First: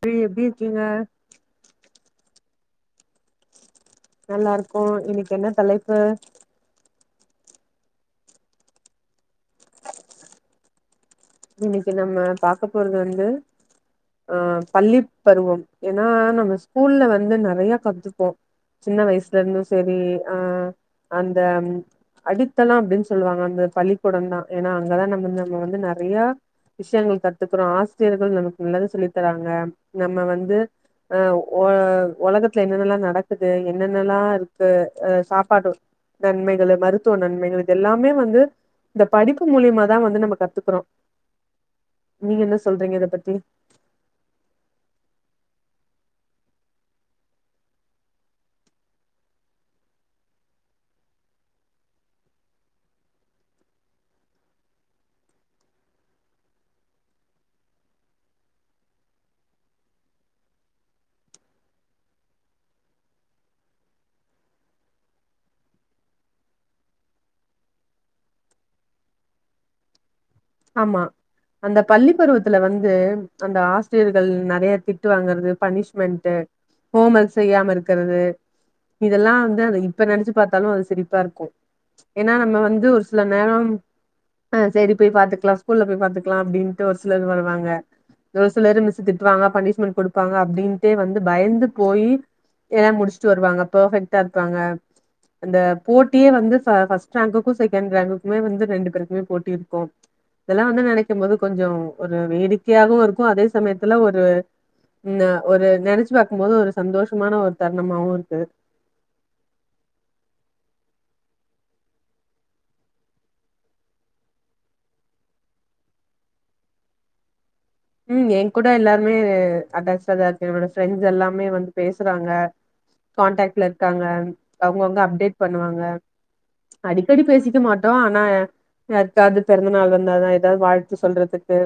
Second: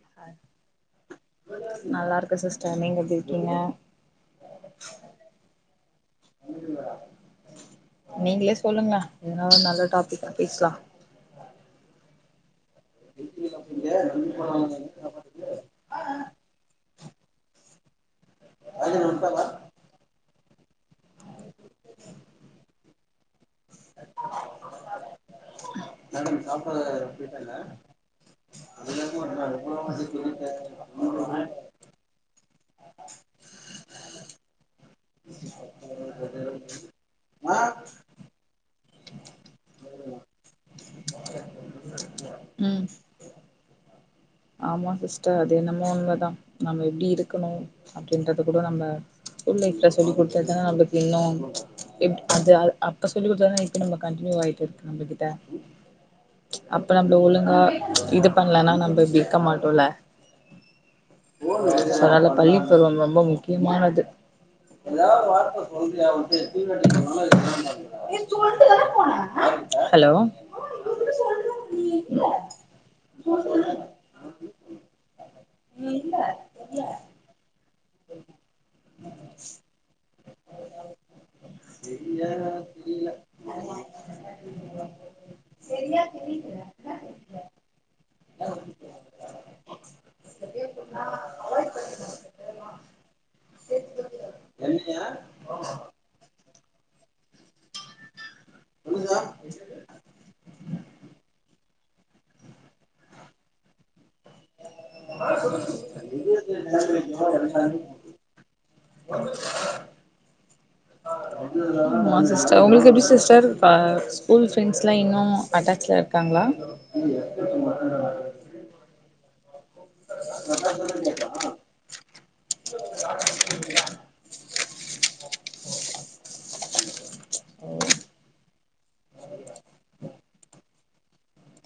பீ எப்டி இருக்கீங்க நல்லா இருக்க சிஸ்டர் நீங்க எப்டி இருக்கீங்க நல்லா இருக்கோ இன்னைக் என்ன தலைப்பு நீங்களே சொல்லுங்ல எதுனா ஒரு நல்ல டாபிக்கா பேஸ்லா இன்னிக்கு நம்ம பாக்க போறது வந்து ஆ பள்ளி பருவம் ஏன்னா நம்ம ஸ்கூல்ல வந்து நெறைய கத்துப்போ சின்ன வயஸ்ல இர்ந்து செரி ஆ அந்த ம் அடித்தளம் அப்டின் சொல்லுவாங்க அந்த பள்ளிக்கூடந் னதா ஏன்னா அங்கதா நம்ம நம்ம வந்து நெறைய விஷயங்கள் கத்துக்கிறோ ஆ சிரியர்கள் நமக்கு நல்லது சொல்லி தராங்க நம்ம வந்து அ ஒ ஒலகத் தில என்னென்னல்லா நடக்குது என்னென்னல்லா இருக் கு அ சாப்பாடு நன்மைகளு மருத்துவ நன்மைகள் இதெல்லாமே வந்து இந்த படிப்பு மூலியமா தா வந்து நம்ம கத்துக்குறோ நீங்க என்ன ம் சொல்றீங்க இத பத்தி ஆமா சிஸ்டர் அது என்னமோ உண்மதா நம்ம எப்டி இருக்கணு அப்படின்றது கூட நம்ம இல்ல இப்ப சொல்லி குடுத்ததா அவுளுக்கு இன்னு எப் அது அப்ப சொல்லி கொடுத்தாதா இப்ப நம்ம கண்டின்யூ ஆய்ட்ருக்கு நம்பகிட்ட அப்ப நம்ப்ள ஒழுங்கா இது பண்லனா நம்ப இப்டி இன்க்க மாட்டோல அதனால பள்ளி பருவம் ரொம்ப முக்கியமானது ஏதா வார்த்த சொல்ரியா அவிட்ட தீவட்ட சொ ஹலோ ஆமா அந்த பள்ளி பருவத்துல வந்து அந்த ஆ சிரியர்கள் நெறைய திட்டு வாங்கறது பனிஷ்மெண்ட்டு ஹோமர்க் செய்யாம இருக்கற [unintelligible] இதெல்லா வந்து அத இப்ப நெனச்சு பாத்தாலு அது சிரிப்பா இருக்கு ஏன்னா நம்ம வந்து ஒரு சில நேரோ ஆஹ் சரி போய் பார்த்துக்கலா ஸ்கூல்ல போய் பார்த்துக்கலா அப்படின்னு ஒரு சிலர் வருவாங்க ஒரு சிலரு மிஸ்ஸு திட்டுவாங்க பனிஷ்மெண் குடுப்பாங்க அப்டீன்ட்டே வந்து பயந்து போயி எல்லா முடிஷ்ட்டு வருவாங்க பேஃபெக்ட்டா இருப்பாங்க அந்த போ ட்டியே வந்து ஃப ஃபஸ்ட் ராங்க்குக்கு செகண்ட் ராங்குக்மே வந்து ரெண்டு பேருக்குமே போட்டி இருக்கு இதல்ல வந்து நெனைக்கும் போது கொஞ்ச ஒரு வேடிக்கையாகவு இருக்கு அதே சமயத்துல ஒரு ஒரு நெனச்சு பாக்கு போது ஒரு சந்தோஷமான ஒரு தருணமாவு இருக்கு ஆ ஆ சிஸர் ஒங்கல்க்கு எப்டி சிஸ்டர் ஸ்கூல் பிரன்ஸ் இன்னு அட்டாச்ல இருக்காங்களா ம் எ கூட லாருமே அட்டாச்லதான் இருகாங்க என்னோட ப்ரெண்ட்ஸ் எல்லாமே வந்து பேசுறாங்க கான்டாக்ட்ல இர்க்காங்க அவங்கவுங்க அப்டேட் பண்ணுவாங்க அடிக்கடி பேசிக்க மாட்டோ ஆனா யாருக்காது பெறந்தநாள் வந்தாதா ஏதாது வாழ்த்து சொல்றதுக்கு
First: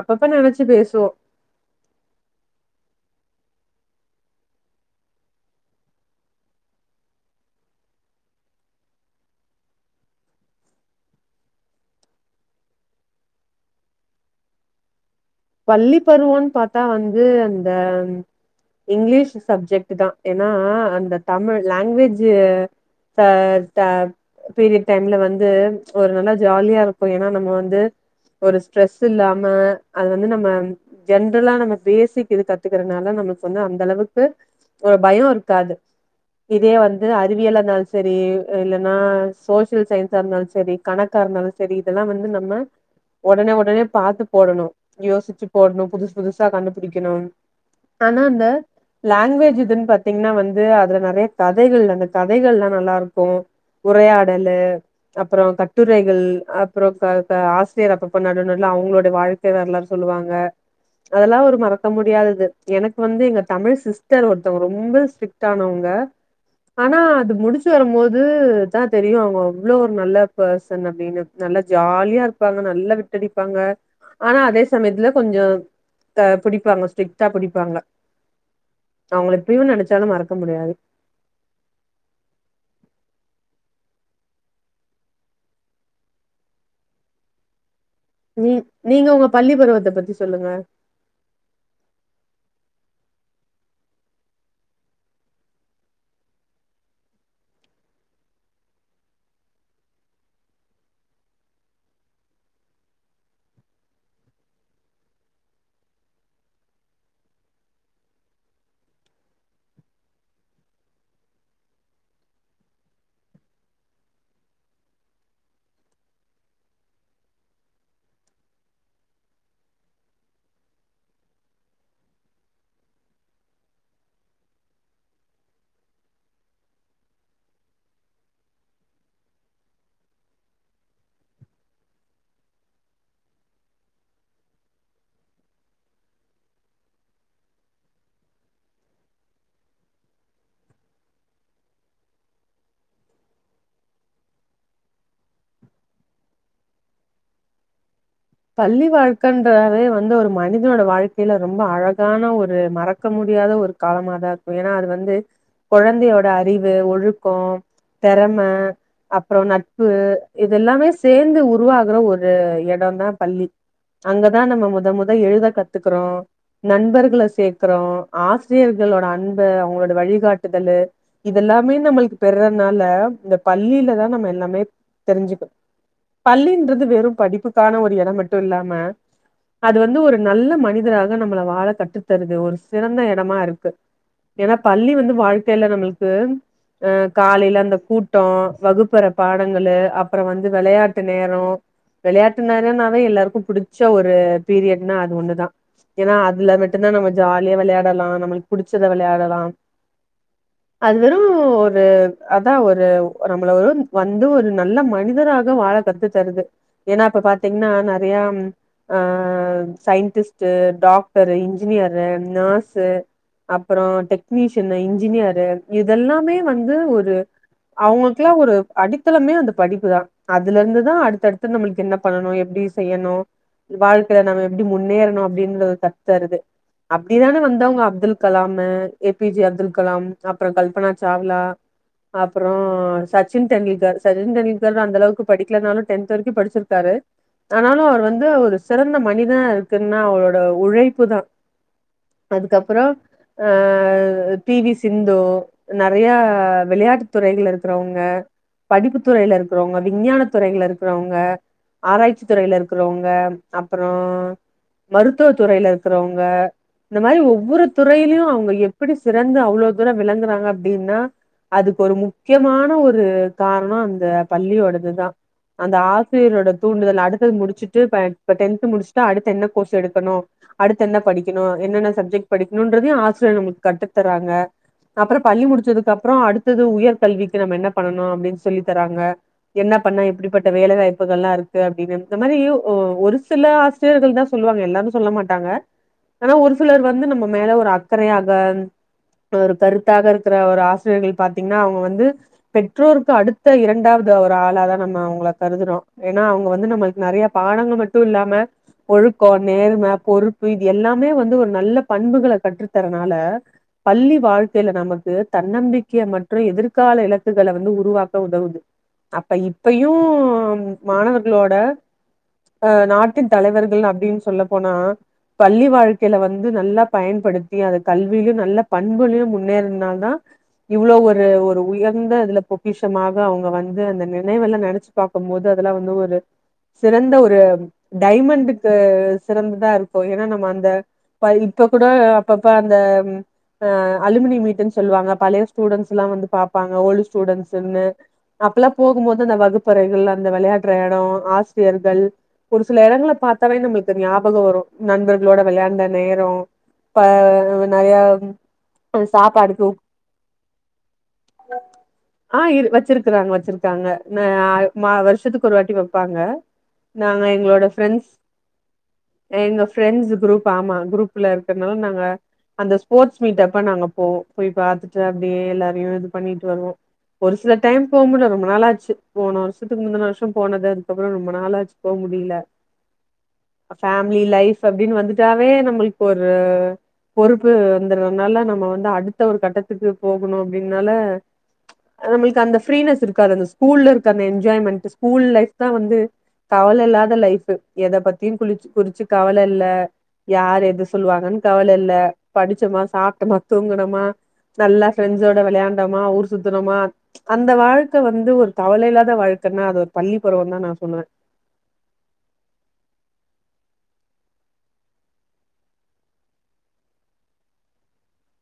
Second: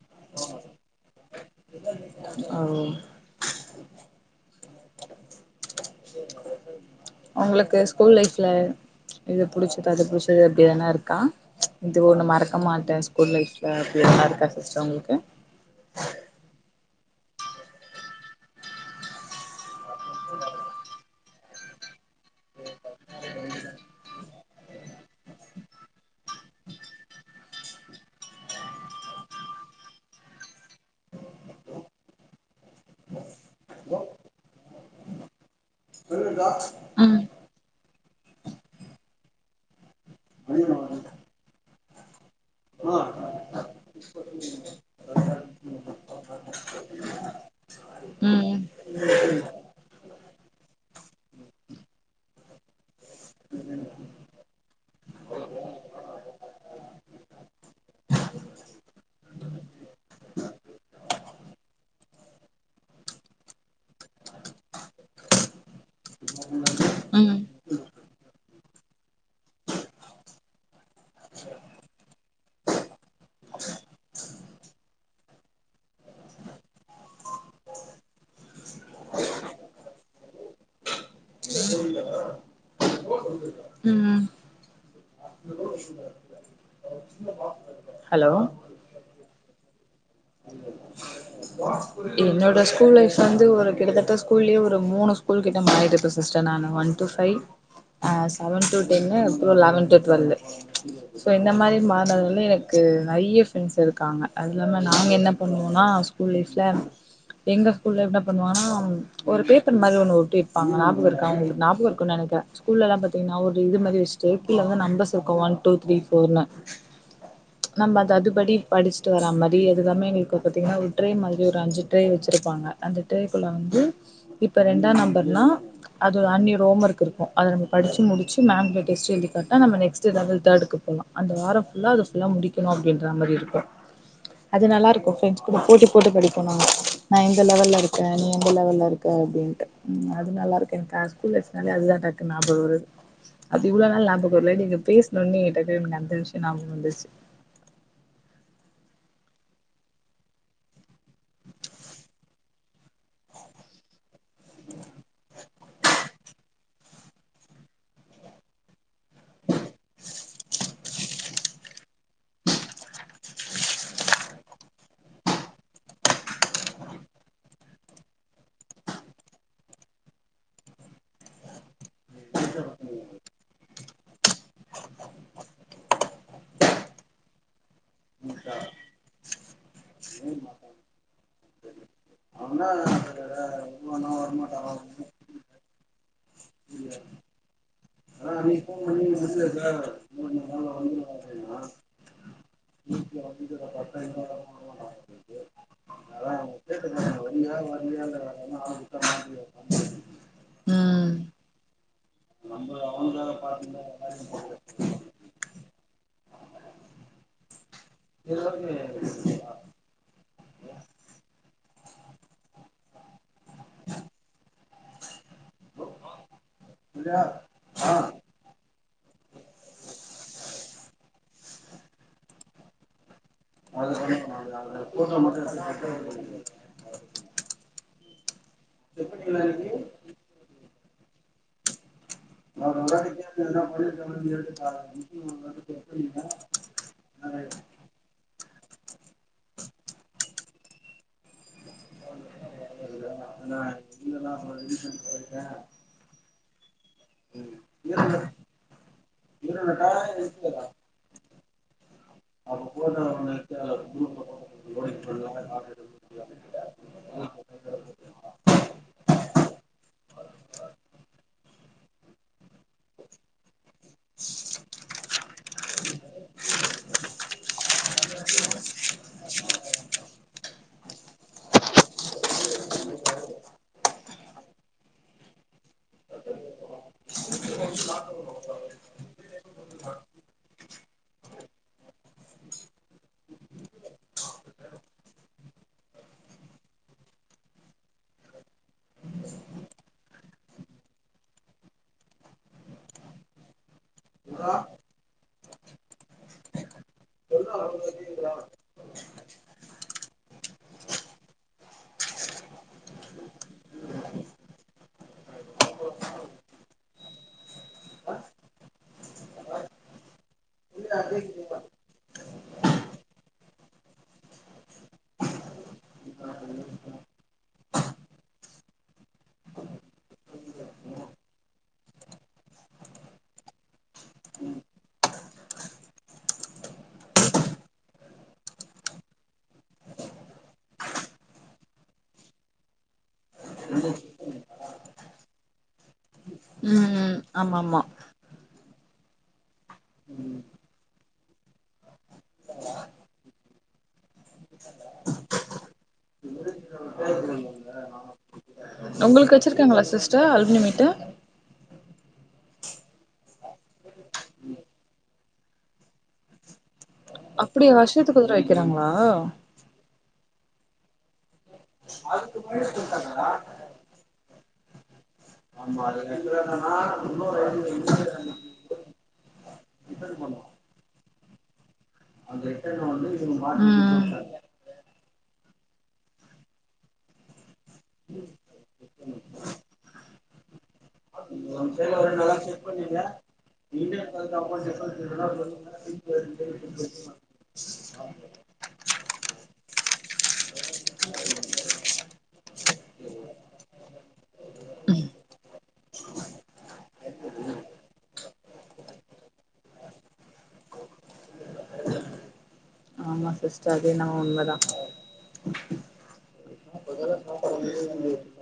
அப்பப்ப நெனச்சு பேசுவோ ஓ ஒங்களுக்கு ஸ்கூல் லைஃப்ல இது புடிச்சது அது புடிச்சது அப்டி எது இருக்கா இது ஒண்ணு மறக்க மாட்டே ஸ்கூல் லைப்ல அப்படி யானா இருக்கா சிஸ்டர் உங்கல்க்கு பள்ளி பருவம் பாத்தா வந்து அந்த இங்லீஷ் சப்ஜெக்ட் தா ஏனா அந்த தமிழ் லாங்குவேஜ் த ட பீரியட் டைம்ல வந்து ஒரு லா ஜாலியா இருக்கு ஏனா நம்ம வந்து ஒரு ஸ்ட்ரெஸ் இல்லாம அது வந்து நம்ம ஜென்ரலா நம்ம பேசி கத்துக்கறனால நம்மளு வந்து அந்த அளவுக்கு ஒரு பயோ இருக்காது இதே வந்து ம் அறிவியலா இருந்தாலு சரி இல்லன்னா சோசியல் சயின்ஸா இருந்தாலு சரி கணக்காக இருந்தாலு சரி இதெலா வந்து நம்ம ஒடனே ஒடனே பாத்து போடணு யோசிச்சு போடணு புதுசு புதுசா கண்டுபிடிக்கணு ஆனா அந்த ம் ம் லாங்குவேஜ் இதுன்னு பாத்தீங்னா வந்து அதுல நெறைய கதைகள் அந்த கதைகலா நல்லா இருக்கு உரை ஆடலு அப்ரோ கட்டுரைகள் அப்ரோ ஆசிரியர் அப்ப அப்ப நடுல வந்து அவங்களோடை வாழ்க் லாரும் சொல்லுவாங்க அதெலா ஒரு மறக்க முடியாதது எனக்கு வந்து எங்க தமிழ் சிஸ்டர் ஒருத்தவங்க ரொம்ப ஸ்ட் ஸ்டானவங்க ஆனா அது ம் முடிச்சு வரும்போது தா தெரியு அவங்க அவ்லோ ஒரு நல்ல பசன் அப்படினு நல்லா ஜாலியா இருப்பாங்க நல்லா விட்டடிப்பாங்க ஆனா அதே சமயத்துல கொஞ்ச புடிபாங்க ஸ்ட்க்டா புடிபாங்க அவுங்கள இபயு நெனைச்சாலு மறக்க முடியாது உ ஹலோ நீங்க உங்க பள்ளி பருவத்த பத்தி சொல்லுங்க என்னோட ஸ்கூல் லைஃப் வந்து ஒரு கிட்டத்தட்ட ஸ்கூல்யே ஒரு மூணு ஸ்கூல் கிட்ட மாரி இருப்ப சிஸ்டர் நானு ஒன் பைவ் சேவன் டூ டென்னு அப்புறோ லெவன் டூ டு்வெல்லு சோ இந்த மாதிரி மாறதுல எனக்கு நைறைய பிரண்ட்ஸ் இருக்காங்க அது இல்லாம நாங்க என்ன பண்ணுவோனா புரில்ஸ்ல எங்க ஸ்கூல்ல என பண்ணுவாங்கனா ஒரு பேப்பர் மாறி ஒண்ணு ஒட்டி இருப்பாங்க ஞாபக இருக்கா உங்களுக் ஞாபக இருக்கும்னு நினைக்குறே ஸ்கூல்ல எல்லா பாத்தீங்கன்னா ஒரு இது மாதிரி வச்சிட்டு கீழ வந்து நம்பர்ஸ் இருக்கு ஒன் டூ த்ரீ ஃபோர்னு ச்சு நம்ம அது அதுபடி படிச்சுட்டு வரமாதி அதுதாமே எங்களுக்கு பாத்தீங்கன்னா ஒரு ட்ரே மாதிரி ஒரு அஞ்சு ட்ரே வச்சிருப்பாங்க அந்த ட்ரேக்குள்ள வந்து இப்ப ரெண்டா நம்பர்னா அது ஒரு அநியர் ரோம் ஒர்க் இருக்கு அத நம படிச்சு முடிச்சு மேம்கிட்ட டெஸ்ட் எழுதி காட்ட நம்ம நெஸ்ட லெவல் தேர்டுக்கு போலா அந்த வாரம் ஃபுல்லா அது ஃபுல்லா முடிக்கணு அப்டின்ற மாதிரி இருக்கு அது நல்லா இருக்கு ஃபிரண்ட்ஸ் கூட போட்டி போட்டு படிப்போ நாங்க நான் இந்த லெவல்ல இருக்கே நீ எந்த லெவல்ல இருக்க அப்டின்ட்டு ம் அது நல்லா இருக்கேன் கா ஃபுல் எக்ஸ் நல்லா எழுதாங்காட்டி ஞாபக வருது அது இவ்ளோ நாள் ஞாபக வரல நீங்க பேசுனவுனே டக்குனு அந்த விஷய ஞாபக வந்துருச்சு பள்ளி வாழ்க்கன்றாவே வந்து ஒரு மனிதனோட வாழ்க்கையில ரொம்ப அழகான ஒரு மறக்க முடியாத ஒரு காலமாதா இருக்கு ஏன்னா அது வந்து கொழந்தையோட அறிவு ஒழுக்கோ தெறம அப்ரோ நட்பு இத எல்லாமே சேர்ந்து உருவாகற ஒரு எடம் தா பள்ளி அங்கதா நம்ம மொத மொத எழுத கத்துக்குறோ நண்பர்கள சேர்க்கறோ ஆசிரியர்களோட அன்பு அவங்களோட வழிகாட்டுதலு இதெல்லாமே நம்மளுக்கு பெறனால இந்த பள்ளியில தா நம்ம எல்லா மே தெரிஞ்சுக்க பள்ளின்றது வெறு படிப்புக்கான ஒன் அத மட்டு இல்லாம அது வந்து ஒரு நல்ல மனிதராக நம்மள வாழ கட்டு தருது ஒரு அவனா சிறந்த இடமா இருக்கு வருவானா ஏன்னா வரமாட்டானா பள்ளி ஒன்னும் வந்து வாழ்க்கையில நம்ளுக்கு அ புரியல காலையில அந்த கூட்டோ ஆனா நீ போன் பண்ணி வகுப்பற முடியல பாடங்கலு சார் அப்ரோ மூணு வந்து நாள்ல விளையாட்டு வந்துருவ நேரோ அப்டின்னா விளையாட்டு நேரனாவே வீட்ல எல்லாருக்கு வந்து புடிச்ச பத்தா ஒரு இருபதா பீரியட்ன்னா அது வரமாட்டாங்க ஒண்ணுதா ஏன்னா அதா அதுல்ல மட் டுதா நம்ம கேட்டுக்கோங்க வரியா ஜாலியா விளையாடலா வரலையா இல்ல வேற நம்ளுக்கு எதனா ஆள் புடிச்சத விட்டா விளையாடலா மாட்டிக்க அது ம் வெறு ஒரு அதா நம்ம ஒரு அவனுக்காக நம்மள ஒரு பாத்துந்தா வந்து எல்லாரையு ஒரு போட்டு நல்ல மனிதராக வாழ கத்து தருது ஏன்னா இப்ப பாத்தீங்கன்னா நெறையா இது ஆ okay scientist doctor engineer nurse அப்ரோ டெக்னீஷியன்னு இன்ஜினியரு இதெல்லாமே வந்து ஒரு இல்லையா ஆ அவங்களுக்குல்லா ஒரு அடித்தளமே அந்த படிப்பு தா அதுல இருந்து தா அடுத்தடுத்து நம்ளுக்கு என்ன பண்ணனு எப்டி செய்யணு அது வாழ்க்கையில நம்ம பண்ணுங்க எப்டி அது போட்டோ முன்னேறணு மட்டு அப்டின்றத எடுத்து கத்துதருது அப்படிதானே வந்தவங்க அப்துல் கலாம்மு ஏ செக் பி ஜே பண்ணிங்களா அப்துல் இன்னைக்கு கலாம் அப்ரோ கல்பனா சாவ்லா அப்ரோ சச்சின் டெண்டுல்கர் சச்சின் டெண்டுல்கர் அந்த அளவுக்கு படிக்கலனாலு டென்த் வரைக்கு படிச்சிரு காரு ஆனாலு அவர் வந்து ஒரு சிறந்த மனிதா இருக்குன்னா அவரோட உழைப்பு தா அதுக்கப்புறோ [unintelligible] ஆ பி வி சிந்து நெறையா விளையாட்டு துறைகள்ல இருக்கறவங்க படிப்பு துறையில இருக்கிறவங்க விஞ்ஞான துறைகள்ல இருக்கிறவங்க ஆராய்ச்சி துறையில இருக்கிறவங்க அப்ரோ மருத்துவ துறையில இருக்கிறவங்க இந்த மாரி ஒவ்வொரு துறையிலயு அவங்க எப்டி சிறந்து அவ்ளோ தூரோ விளங்கறாங்க அப்டின்னா அதுக்கு ஒரு முக்கியமான ஒரு காரணோ அந்த பள்ளியோடதுதா அந்த ஆசிரியரோட தூண்டுதல் அடுத்தது முடிச்சுட்டு இப்ப இப்ப டென்து முடிச்சுட்டா அடுத்து என்ன கோர்ஸ் எடுக்கணு அடுத்து என்ன படிக்கணு என்னென்ன சப்ஜெக்ட் படிக்கணுன்றதையு ஆசிரியர் நம்ளுக்கு கத்து தர்றாங்க அப்ரோ பள்ளி முடிச்சதுக்கு அப்ரோ அடுத்தது உயர்கல்விக்கு நம்ம என்ன பண்ணணு அப்டின்னு சொல்லி தராங்க என்ன பண்ணா இப்டிப்பட்ட வேலைவாய்ப்புகலா இருக் இது அப்டின்னு இந்த மாரி ஒரு சில ஆசிரியர்கள் தா சொல்லுவாங்க எல்லாரு சொல்ல மாட்டாங்க ஆனா ஒரு சிலர் வந்து நம்ம மேல ஒரு அக்கறையாக ஒரு கருத்தாக இருக்கிற ஒரு ஆசிரியர்கள் பாத்தீங்னா அவங்க வந்து பெற்றோருக்கு அடுத்த இரண்டாவது ஒரு ஆளா தா நம்ம அவுங்கள கருதுறோ ஏனா அவங்க வந்து நம்மளுக்கு நறைய பாடங்கள் மட்டு இல்லாம ஒழுக்கம் நேர்ம பொறுப்பு இது எல்லாமே வந்து ஒரு நல்ல பண்புகள கற்று தறனால பள்ளி வாழ்க்கையில நமக்கு தன்னம்பிக்கை மற்றும் எதிர்கால இலக்குகள வந்து உருவாக்க உதவு அப்ப இப்பையு மாணவர்களோட அ நாட்டு தலைவர்கள் அப்டின்னு சொல்ல போனா பள்ளி வாழ்க்கையில வந்து நல்லா பயன்படுத்தி அத கல்வியிலு நல்ல பண்புளையு முன்னேற்னால் தா இவ்ளோ ஒரு ஒரு உயர்ந்த இதுல பொக்கிஷமாக அவுங்க வந்து அந்த நினைவெல்லா நினச்ச பார்க்கும் போது அதெல்லா வந்து ஒரு சிறந்த ஒரு டைமண்டுக்கு சிறந்ததா இருக்கு ஏன்னா நம்ம அந்த இப்ப கூட அப்பப்ப அந்த அ அலுமினிய மீட்ன்னு சொல்லுவாங்க பழைய ஸ்டூடெட்ஸ் எல்லா வந்து பாப்பாங்க ஓல்டு ம் ஆமா ஆமா ஸ்டூடெட்ஸ்ன்னு அப்பெல்லா போகும்போது அந்த வகுப்பறைகள் அந்த விளையாடுற இடம் ஆசிரியர்கள் ஒரு சில இடங்கள பார்த்தாவே நம்மளுக்கு ஞாபகம் வரு நண்பர்களோட விளையாண்ட நேரோ இப்ப நறையா உங்களுக்கு வச்சுருக்காங்ளா சிஸ்டர் அலுமினி மீட்டு ஆ வச்சிருக்கறாங்க வச்சிருக்காங்க நா வருஷத்துக்கு ஒரு வாட்டி வப்பாங்க நாங்க எங்களோட அப்டியா ஃப்ரெண்ட்ஸ் வருஷத்துக்கு ஒரு தடவ வைக்கிறாங்களா எங்க ப்ரெண்ட்ஸ் குரூப் ஆமா குரூப்ல இருக்கனால நாங்க அதுக்கு முன்னாடி அந்த ஸ்போர்ட்ஸ் சொல்ட்டாங்களா மீட் அப்ப நாங்க போவோ போய் பார்த்துட்டு அப்டியே ஆமா எல்லாரையு அது இது ஆக்சுவலா பண்ணிட்டு வருவோ என்னன்னா ஒரு இன்னொரு சில ஐடியா டைம் போகமுடில இன்னொரு ரொம்ப நாளாச்சு போன வருஷ த்துக்கு முந்தின ரிட்டர்ன் வருஷம் பண்ணோ போனது அதுக்கப்றோ ரொம்ப நாளா ஆச்சு போக முடியல ரிட்டனு வந்து மாத்தி குடுத்து ஃபேமிலி விட்டாங்க லைஃப் அப்டின்னு வந்துட்டாவே நம்மளுக்கு ஒரு பொறுப்பு வந்துறதுனால நம்ம வந்து அடுத்த ஒரு கட்டத்துக்கு போகணு அப்டின்னால நீங்க உங்க சைடுல ஒரு நல்லா நம்மளுக்கு அந்த செக் பண்ணீங்க ஃப்ரீனஸ் இருக்காது அந்த ஸ்கூல்ல இந்தியன் இருக்க bank account enjoyment difference school இருந்தா லைஃப் சொல்லுங்க தான் வந்து திருப்பி வருதுன்னு சொல்லி திருப்பி கவல இல்லாத வச்சிருவாங்க லைஃப்பு எத பத்தியும் குளிச்சு குளிச்சு கவல இல்ல யார் எது சொல்லுவாங்கன் கவல இல்ல படிச்சோமா சாப்ட்டமா தூங்கணமா நல்லா ஃப்ரெண்ட்ஸோட விளையாண்டோமா ஊர் சுத்தனோமா அந்த வாழ்க்க வந்து ஒரு கவலயில்லாத வாழ்க்கன்னா அது ஒரு பள்ளி பருவம் தா நா சொல்லுவ ஆமா சிஸ்டர் அதே என்னமோ உண்மதா [inaudible]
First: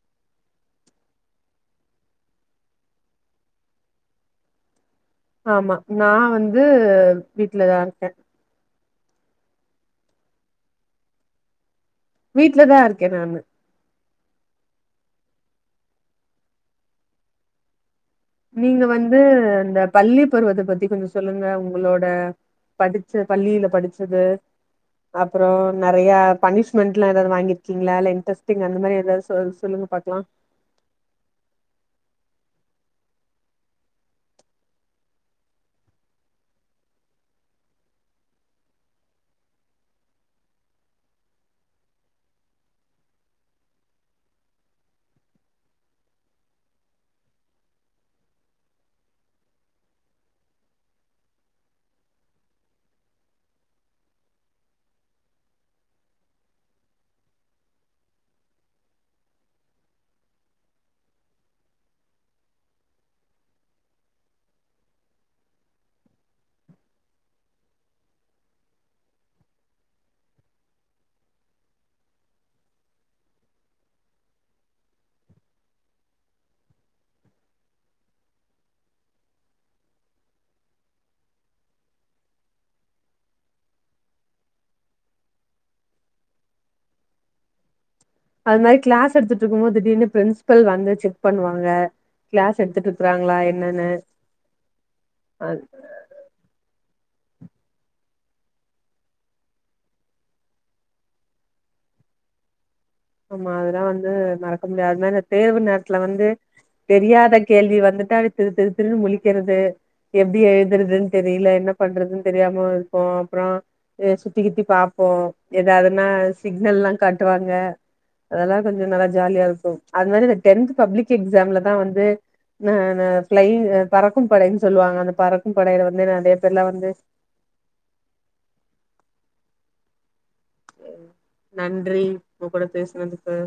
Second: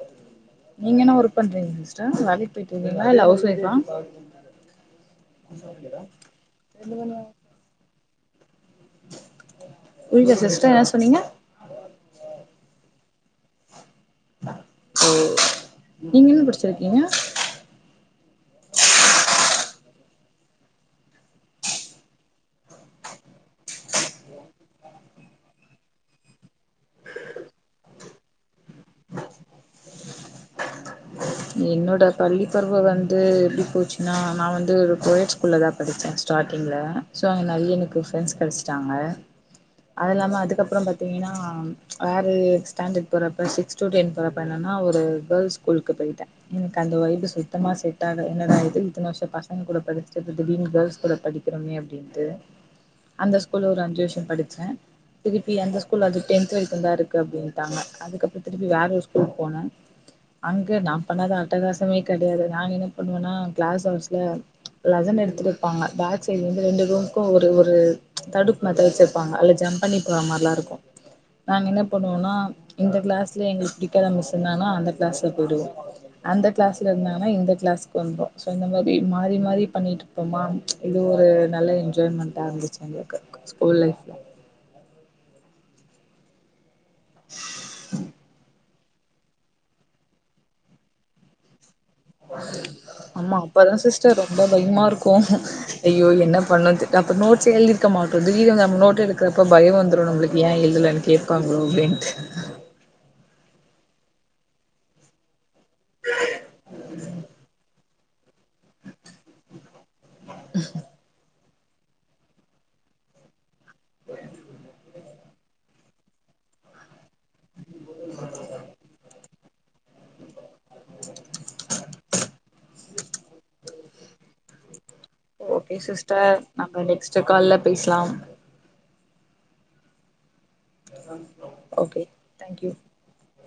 நீங்க என்னா ஒர்க் பண்றீங்க சிஸ்டர் வேலைக்கு போயிட்டு இருக்கீங்ளா இல்ல ஹவுஸ் ஒயிஃப்பா ஆமா நா வந்து வீட்ல தா இருக்க புரில சிஸ்டர் என்ன சொன்னீங்க வீட்ல தா இருக்க நானு ம் நீங்க என்ன படிச்சிருக்கீங்க நீங்க வந்து இந்த பள்ளி பருவத்த பத்தி கொஞ்சோ சொல்லுங்க உங்களோட படிச்ச பள்ளியில படிச்சது அப்றோ நறைய பனிஷ்மெண்ட்லா எதாவது வாங்கிருக்கீங்ளா இல்ல இன்ட்ரெஸ்டிங் அந்த மாரி ஏதாது சொல் சொல்லுங்க பாக்கலா என்னோட பள்ளி பருவ வந்து எப்டி போச்சுன்னா நா வந்து ஒரு கோயட் ஸ்கூல்ல தா படிச்சே ஸ்டார்டிங்ல சோ அங்க நெறைய எனக்கு ஃப்ரெண்ட்ஸ் கெடச்ட்டாங்க அது இல்லாம அதுக்கப்றோ பாத்தீங்கன்னா வேறு ஸ்டாண்டட் போறப்ப சிக் ஸ் டூ டென் போறப்ப என்னன்னா ஒரு கேள்ஸ் ஸ்கூலுக்கு போய்ட்டே எனக்கு அந்த வய்பு சுத்தமா செட் ஆகல என்னடா இது இத்தன வர்ஷோ பசங்க கூட படிச்சுட்டு இப்ப திடீர்னு கேள்ஸ் ஸ்கூல்ல படி திறமே அப்டின்ட்டு அந்த ஸ்கூல்ல ஒரு அஞ்சு வர்ஷோ படிச்சே திருப்பி அந்த ஸ்கூல்ல அது டென்த் வரைக்கு தா இருக்கு அப்டின்ட்டாங்க அதுக்கப்றோ திருப்பி வேற ஒரு ஸ்கூலுக்கு போன அங்க நா பண்ணாத அட்டகாசமே கெடையாது நாங்க என்ன பண்ணுவோன்னா கிளாஸ் ஹவர்ஸ்ல லசன் எடுத்து இருப்பாங்க பேக் சைட்லந்து ரெண்டு ரூம்க்கு ஒரு ஒரு தடுப்பு மாத்த வச்சிரு ருப்பாங்க அதுலா ஜம்ப் பண்ணி போற மாரிலா இருக்கு நாங்க என்ன பண்ணுவோன்னா இந்த கிளாஸ்ல எங்களுக்கு பிடிக்காத மிஸ் இருந்தாங்கன்னா அந்த கிளாஸ்ல போயிடுவோ அந்த கிளாஸ்ல இருந்தாங்கனா இந்த கிளாஸ்க்கு வந்துருவோ சோ இந்த மாரி மாறி மாறி பண்ணிட்ரு ப்போமா இது ஒரு நல்ல என்ஜாய்மெண்ட்டா இருந்துச்சு எங்களுக்கு ஸ்கூல் லைஃப்ல அது மாரி கிளாஸ் எடுத்துட்டு இருக்கும் போது திடீர்னு பிரின்ஸ்பல் வந்து செக் பண்ணுவாங்க கிளாஸ் எடுத்துட்டு ஆமா இருக்கறாங்களா அப்பதா என்னன்னு சிஸ்டர் ரொம்ப பயமா இருக்கு அது ஐயோ என்ன பண்ணுத்து அப்போ நோட்ஸ்சே எழுதிருக்க மாட்டோ தீடீர்னு வந்து நம்ம நோட் எடுக்கிறப்ப பயம் வந்துரு நம்ளுக்கு ஏன் எழுதலனு கேப் பாங்லோ அப்டிண்ட்டு ஆமா அதெல்லா வந்து மறக்க முடியாதனேத் தேர்வு நேரத்துல வந்து தெரியாத கேள்வி வந்துட்டாவே திரு திரு திருனு முழிக்கிறது எப்டி எழுறதுன்னு தெரியல என்ன பண்றதுன்னு தெரியாம இருப்போ அப்றோ இது சுத்தி கித்தி பாப்போ ஏதாவதுன்னா சிக்னல்லா காட்டுவாங்க ஆ அதெல்லா கொஞ்சோ நல்லா ஜாலியா இருக்கு அது மாரி இந்த டென்த் பப்ளிக் எக்ஸாம்ல தா வந்து நா நா ஃபிலை பறக்கும் படைனு சொல்லுவாங்க அத ஓகே சிஸ்டர் நம்ம நெக்ஸ்ட்டு கால்ல பேசலாம் சேரி நன்றி ஓகே உங்க கூட தேங்க்யூ பேசினதுக்கு